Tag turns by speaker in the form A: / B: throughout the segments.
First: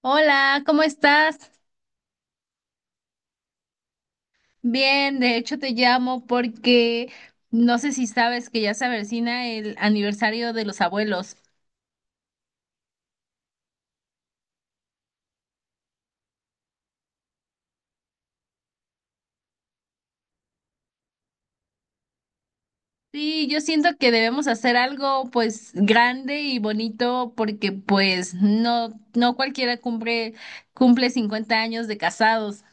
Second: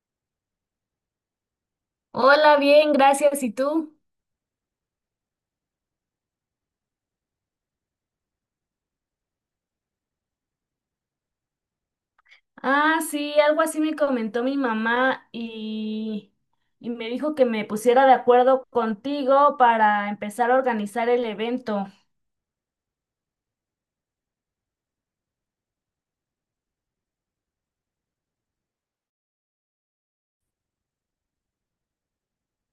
A: Hola, ¿cómo estás?
B: Hola, bien, gracias. ¿Y tú?
A: Bien, de hecho te llamo porque no sé si sabes que ya se avecina el aniversario de los abuelos.
B: Ah, sí, algo así me comentó mi mamá y me dijo que me pusiera de acuerdo contigo para empezar a organizar el evento.
A: Sí, yo siento que debemos hacer algo pues grande y bonito porque pues no cualquiera cumple 50 años de casados.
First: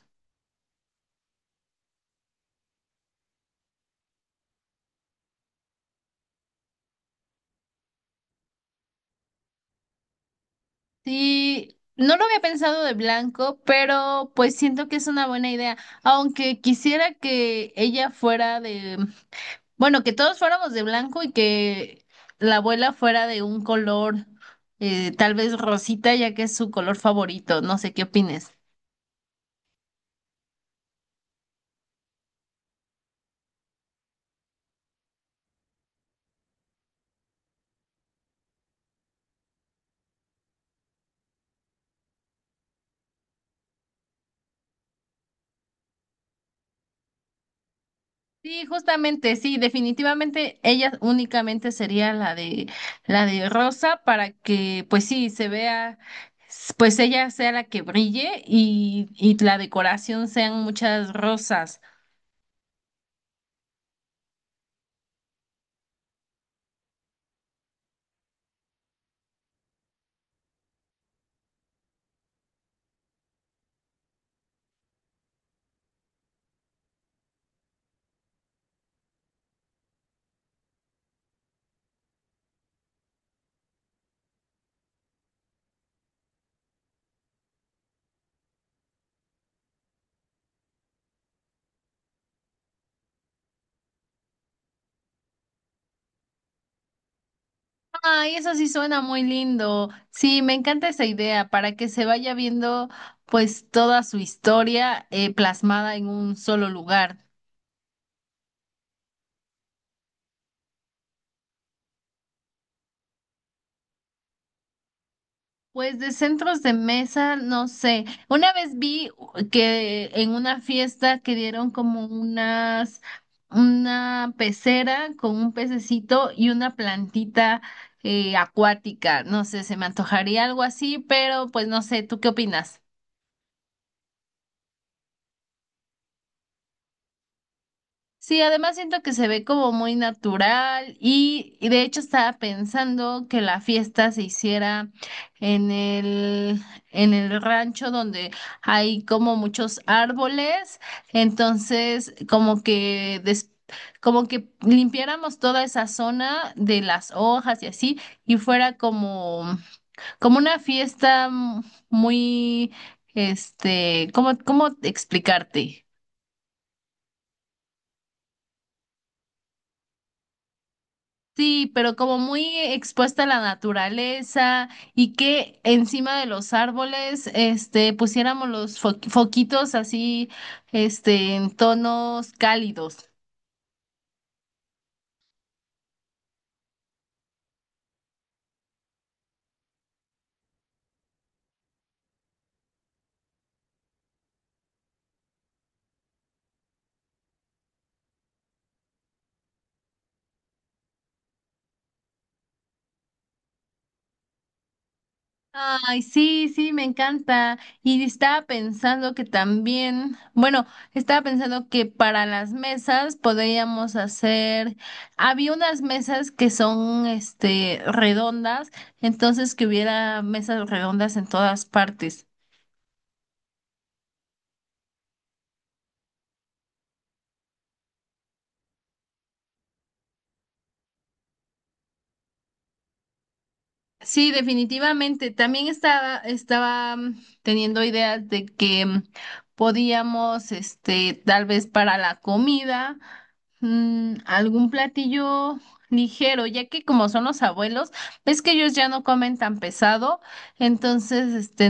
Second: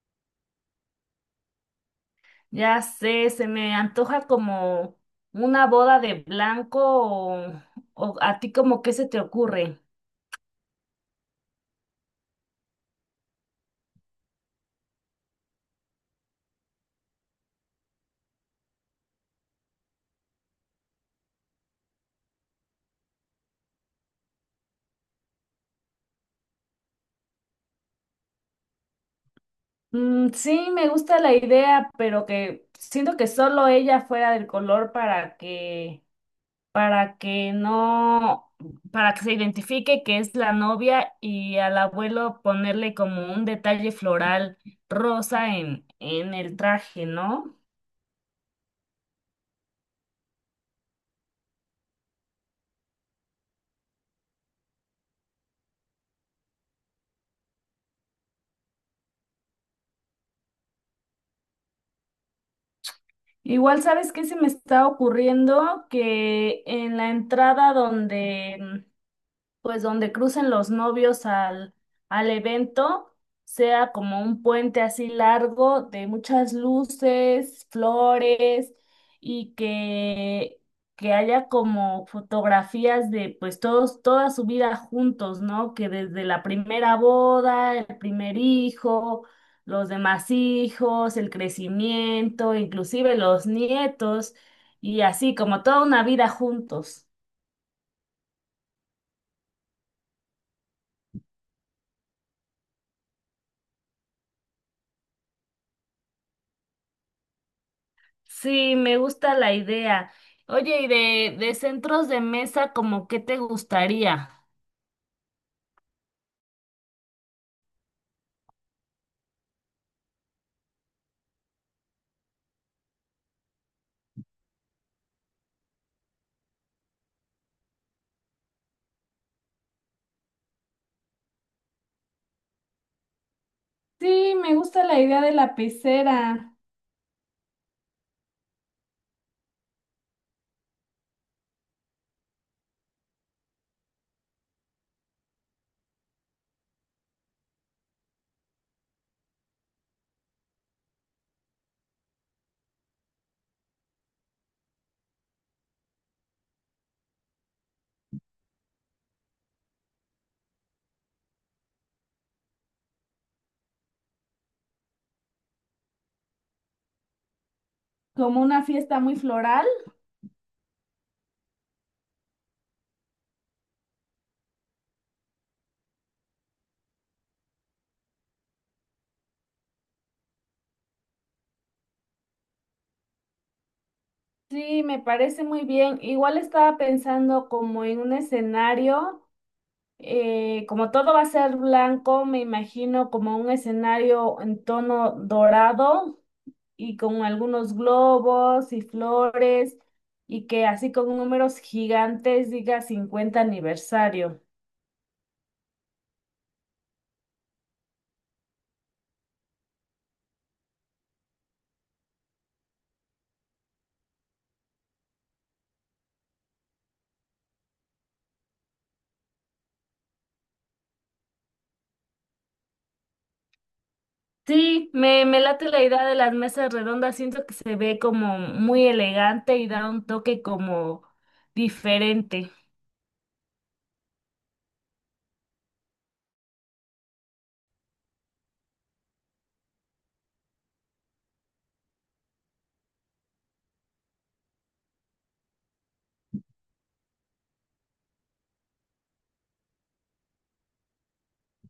B: Ya sé, se me antoja como una boda de blanco o a ti como qué se te ocurre.
A: Sí, no lo había pensado de blanco, pero pues siento que es una buena idea, aunque quisiera que ella fuera de Bueno, que todos fuéramos de blanco y que la abuela fuera de un color, tal vez rosita, ya que es su color favorito. No sé qué opines.
B: Mm, sí, me gusta la idea, pero que siento que solo ella fuera del color para que no, para que se identifique que es la novia, y al abuelo ponerle como un detalle floral rosa en el traje, ¿no?
A: Sí, justamente, sí, definitivamente ella únicamente sería la de rosa para que, pues sí, se vea, pues ella sea la que brille y la decoración sean muchas rosas.
B: Igual, ¿sabes qué se me está ocurriendo? Que en la entrada donde pues donde crucen los novios al evento, sea como un puente así largo de muchas luces, flores y que, que haya como fotografías de pues todos, toda su vida juntos, ¿no? Que desde la primera boda, el primer hijo, los demás hijos, el crecimiento, inclusive los nietos, y así como toda una vida juntos.
A: Ay, eso sí suena muy lindo. Sí, me encanta esa idea para que se vaya viendo pues toda su historia plasmada en un solo lugar.
B: Sí, me gusta la idea. Oye, ¿y de centros de mesa, como qué te gustaría?
A: Pues de centros de mesa, no sé. Una vez vi que en una fiesta que dieron como una pecera con un pececito y una plantita acuática. No sé, se me antojaría algo así, pero pues no sé, ¿tú qué opinas?
B: Sí, me gusta la idea de la pecera,
A: Sí, además siento que se ve como muy natural y de hecho estaba pensando que la fiesta se hiciera en el, en el rancho donde hay como muchos árboles, entonces como que limpiáramos toda esa zona de las hojas y así y fuera como como una fiesta muy ¿cómo explicarte?
B: como una fiesta muy floral.
A: Sí, pero como muy expuesta a la naturaleza y que encima de los árboles, pusiéramos los foquitos así, en tonos cálidos.
B: Sí, me parece muy bien. Igual estaba pensando como en un escenario, como todo va a ser blanco, me imagino como un escenario en tono dorado y con algunos globos y flores, y que así con números gigantes diga 50 aniversario.
A: Ay, sí, sí, me encanta. Y estaba pensando que también, bueno, estaba pensando que para las mesas podríamos hacer, había unas mesas que son, redondas, entonces que hubiera mesas redondas en todas partes.
B: Sí, me late la idea de las mesas redondas, siento que se ve como muy elegante y da un toque como diferente.
A: Sí, definitivamente. También estaba teniendo ideas de que podíamos, tal vez para la comida. Algún platillo ligero, ya que como son los abuelos, ves que ellos ya no comen tan pesado, entonces,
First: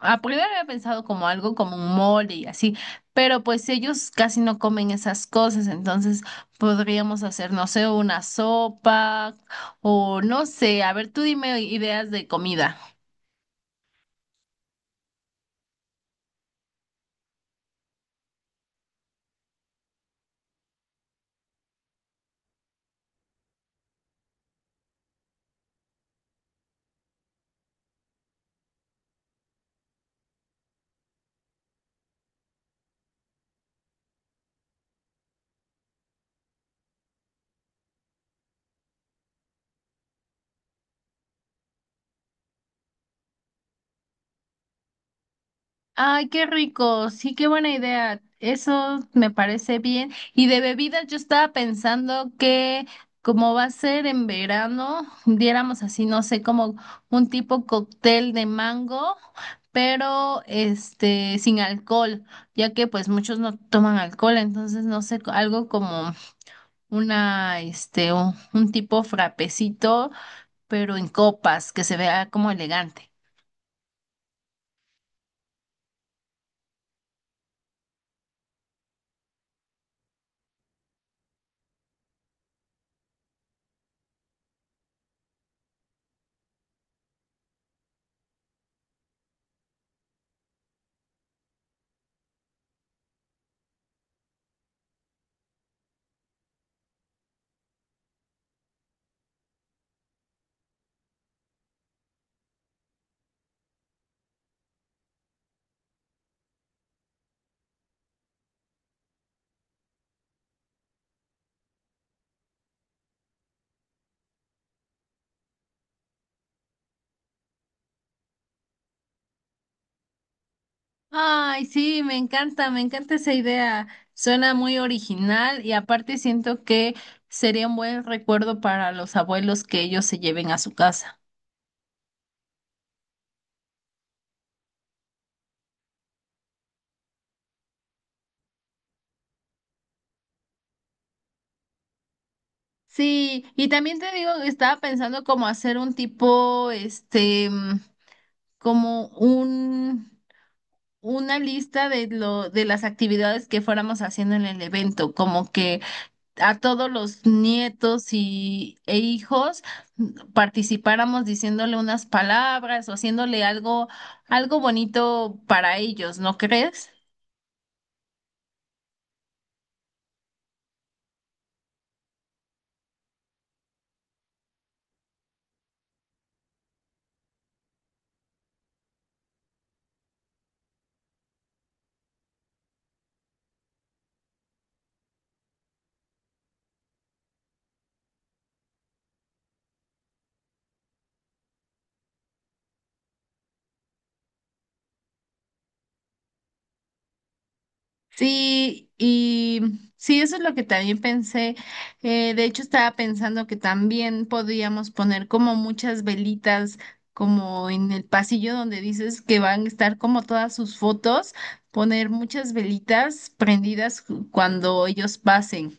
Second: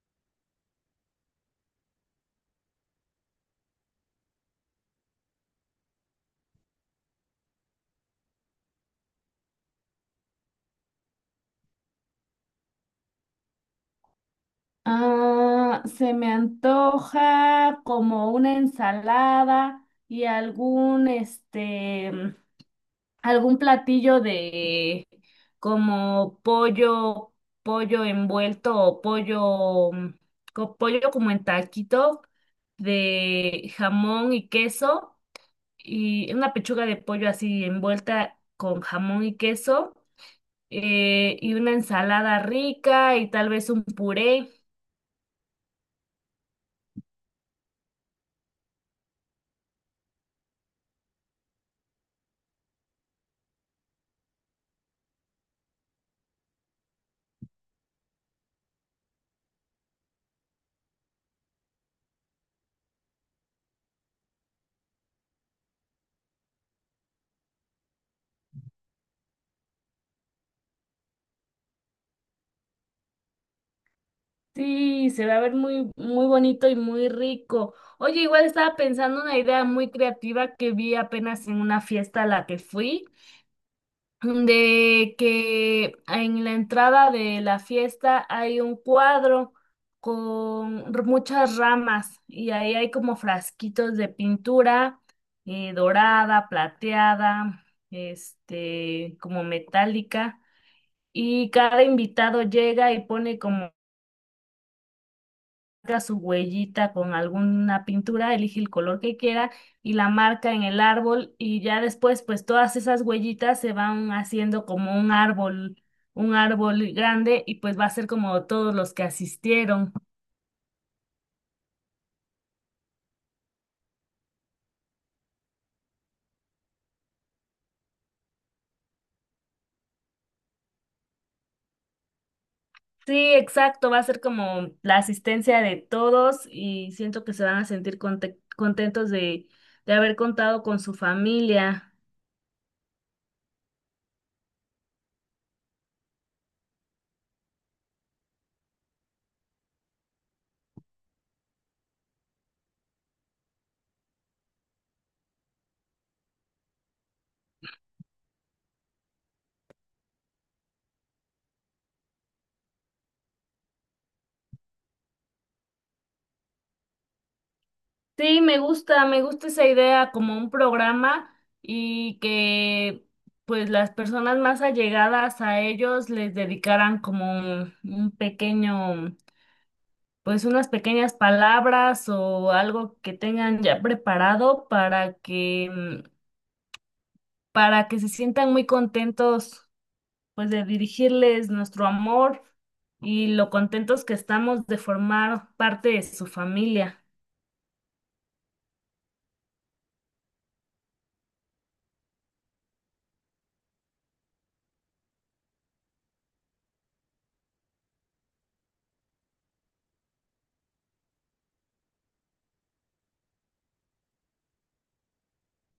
A: a primero había pensado como algo como un mole y así, pero pues ellos casi no comen esas cosas, entonces podríamos hacer, no sé, una sopa o no sé, a ver, tú dime ideas de comida.
B: Ah, se me antoja como una ensalada y algún este algún platillo de como pollo, pollo envuelto o pollo, pollo como en taquito de jamón y queso, y una pechuga de pollo así envuelta con jamón y queso, y una ensalada rica y tal vez un puré.
A: Ay, qué rico. Sí, qué buena idea. Eso me parece bien. Y de bebidas, yo estaba pensando que como va a ser en verano, diéramos así, no sé, como un tipo cóctel de mango, pero este sin alcohol, ya que pues muchos no toman alcohol, entonces no sé, algo como una un tipo frapecito, pero en copas, que se vea como elegante.
B: Sí, se va a ver muy bonito y muy rico. Oye, igual estaba pensando una idea muy creativa que vi apenas en una fiesta a la que fui. De que en la entrada de la fiesta hay un cuadro con muchas ramas, y ahí hay como frasquitos de pintura, dorada, plateada, este, como metálica. Y cada invitado llega y pone como marca su huellita con alguna pintura, elige el color que quiera y la marca en el árbol, y ya después pues todas esas huellitas se van haciendo como un árbol grande, y pues va a ser como todos los que asistieron.
A: Ay, sí, me encanta esa idea. Suena muy original y aparte siento que sería un buen recuerdo para los abuelos que ellos se lleven a su casa.
B: Sí, exacto, va a ser como la asistencia de todos, y siento que se van a sentir contentos de haber contado con su familia.
A: Sí, y también te digo, estaba pensando como hacer un tipo, como un, una lista de las actividades que fuéramos haciendo en el evento, como que a todos los nietos y, e hijos participáramos diciéndole unas palabras o haciéndole algo, algo bonito para ellos, ¿no crees?
B: Sí, me gusta esa idea como un programa, y que pues las personas más allegadas a ellos les dedicaran como un pequeño, pues unas pequeñas palabras o algo que tengan ya preparado mm, para que se sientan muy contentos pues de dirigirles nuestro amor, y lo contentos que estamos de formar parte de su familia.
A: Sí, y sí, eso es lo que también pensé. De hecho, estaba pensando que también podíamos poner como muchas velitas, como en el pasillo donde dices que van a estar como todas sus fotos, poner muchas velitas prendidas cuando ellos pasen.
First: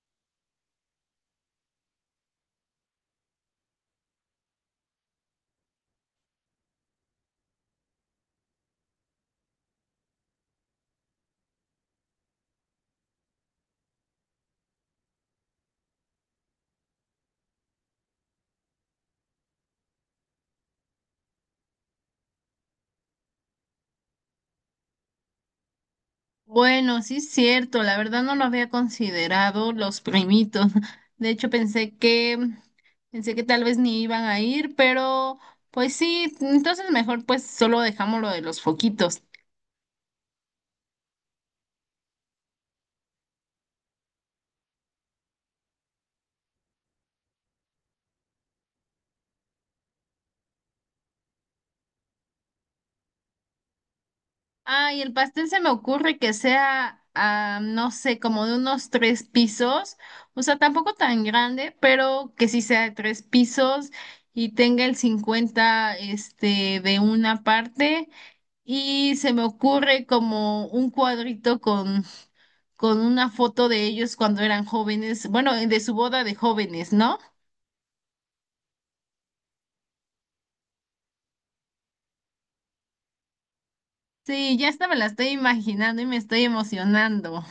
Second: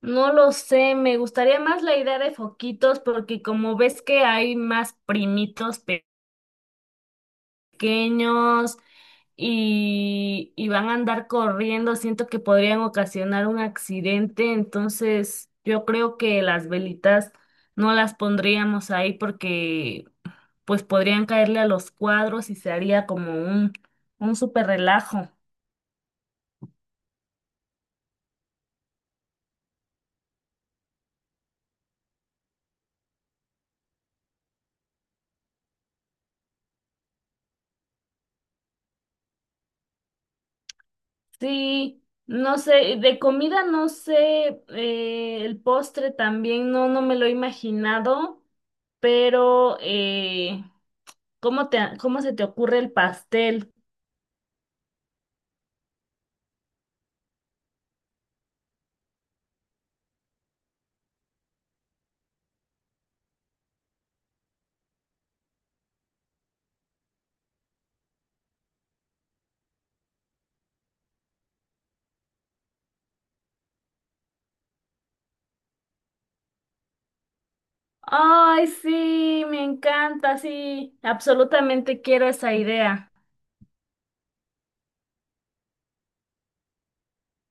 B: No lo sé, me gustaría más la idea de foquitos, porque como ves que hay más primitos pequeños y van a andar corriendo, siento que podrían ocasionar un accidente, entonces yo creo que las velitas no las pondríamos ahí porque pues podrían caerle a los cuadros y se haría como un súper relajo.
A: Bueno, sí es cierto, la verdad no lo había considerado los primitos. De hecho, pensé que tal vez ni iban a ir, pero pues sí, entonces mejor pues solo dejamos lo de los foquitos.
B: Sí, no sé, de comida no sé, el postre también no me lo he imaginado, pero ¿ cómo se te ocurre el pastel?
A: Ah, y el pastel se me ocurre que sea, no sé, como de unos tres pisos, o sea, tampoco tan grande, pero que sí sea de tres pisos y tenga el 50 de una parte. Y se me ocurre como un cuadrito con una foto de ellos cuando eran jóvenes, bueno, de su boda de jóvenes, ¿no?
B: Ay, sí, me encanta, sí, absolutamente quiero esa idea.
A: Sí, ya hasta me la estoy imaginando y me estoy emocionando.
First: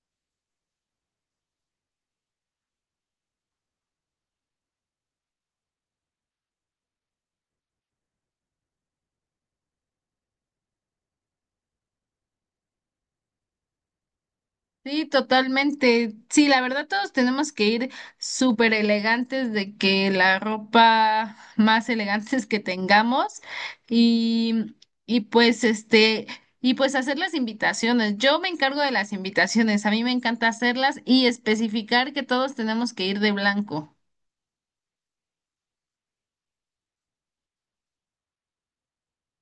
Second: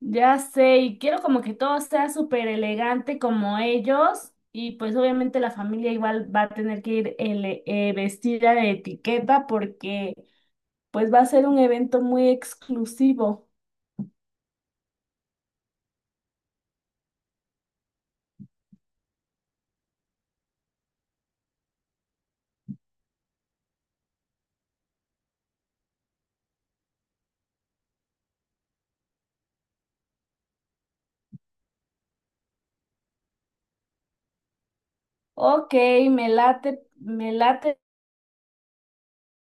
B: Ya sé, y quiero como que todo sea súper elegante como ellos, y pues obviamente la familia igual va a tener que ir vestida de etiqueta porque... Pues va a ser un evento muy exclusivo.
A: Sí, totalmente. Sí, la verdad todos tenemos que ir súper elegantes de que la ropa más elegantes que tengamos y, y pues este, y pues hacer las invitaciones. Yo me encargo de las invitaciones, a mí me encanta hacerlas y especificar que todos tenemos que ir de blanco.
B: Ok, me late, me late,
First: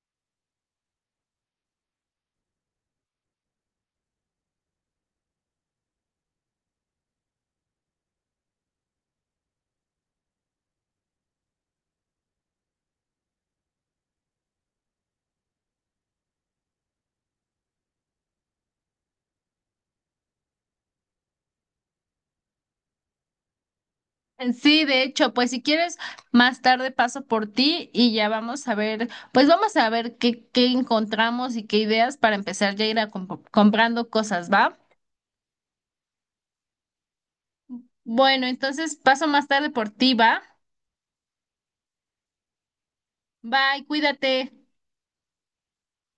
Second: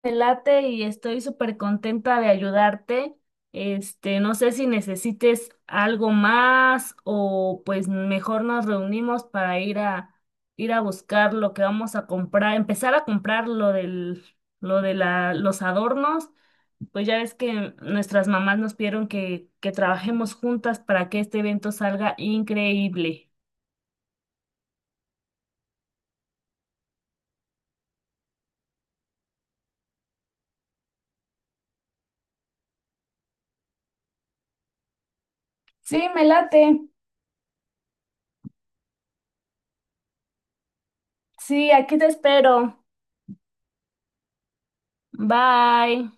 B: me late, y estoy súper contenta de ayudarte. Este, no sé si necesites algo más, o pues mejor nos reunimos para ir a buscar lo que vamos a comprar, empezar a comprar lo del, lo de la, los adornos. Pues ya ves que nuestras mamás nos pidieron que trabajemos juntas para que este evento salga increíble.
A: Sí, de hecho, pues si quieres, más tarde paso por ti y ya vamos a ver, pues vamos a ver qué, qué encontramos y qué ideas para empezar ya a ir a comprando cosas, ¿va?
B: Sí, me late.
A: Bueno, entonces paso más tarde por ti, ¿va?
B: Sí, aquí te espero.
A: Bye, cuídate.
B: Bye.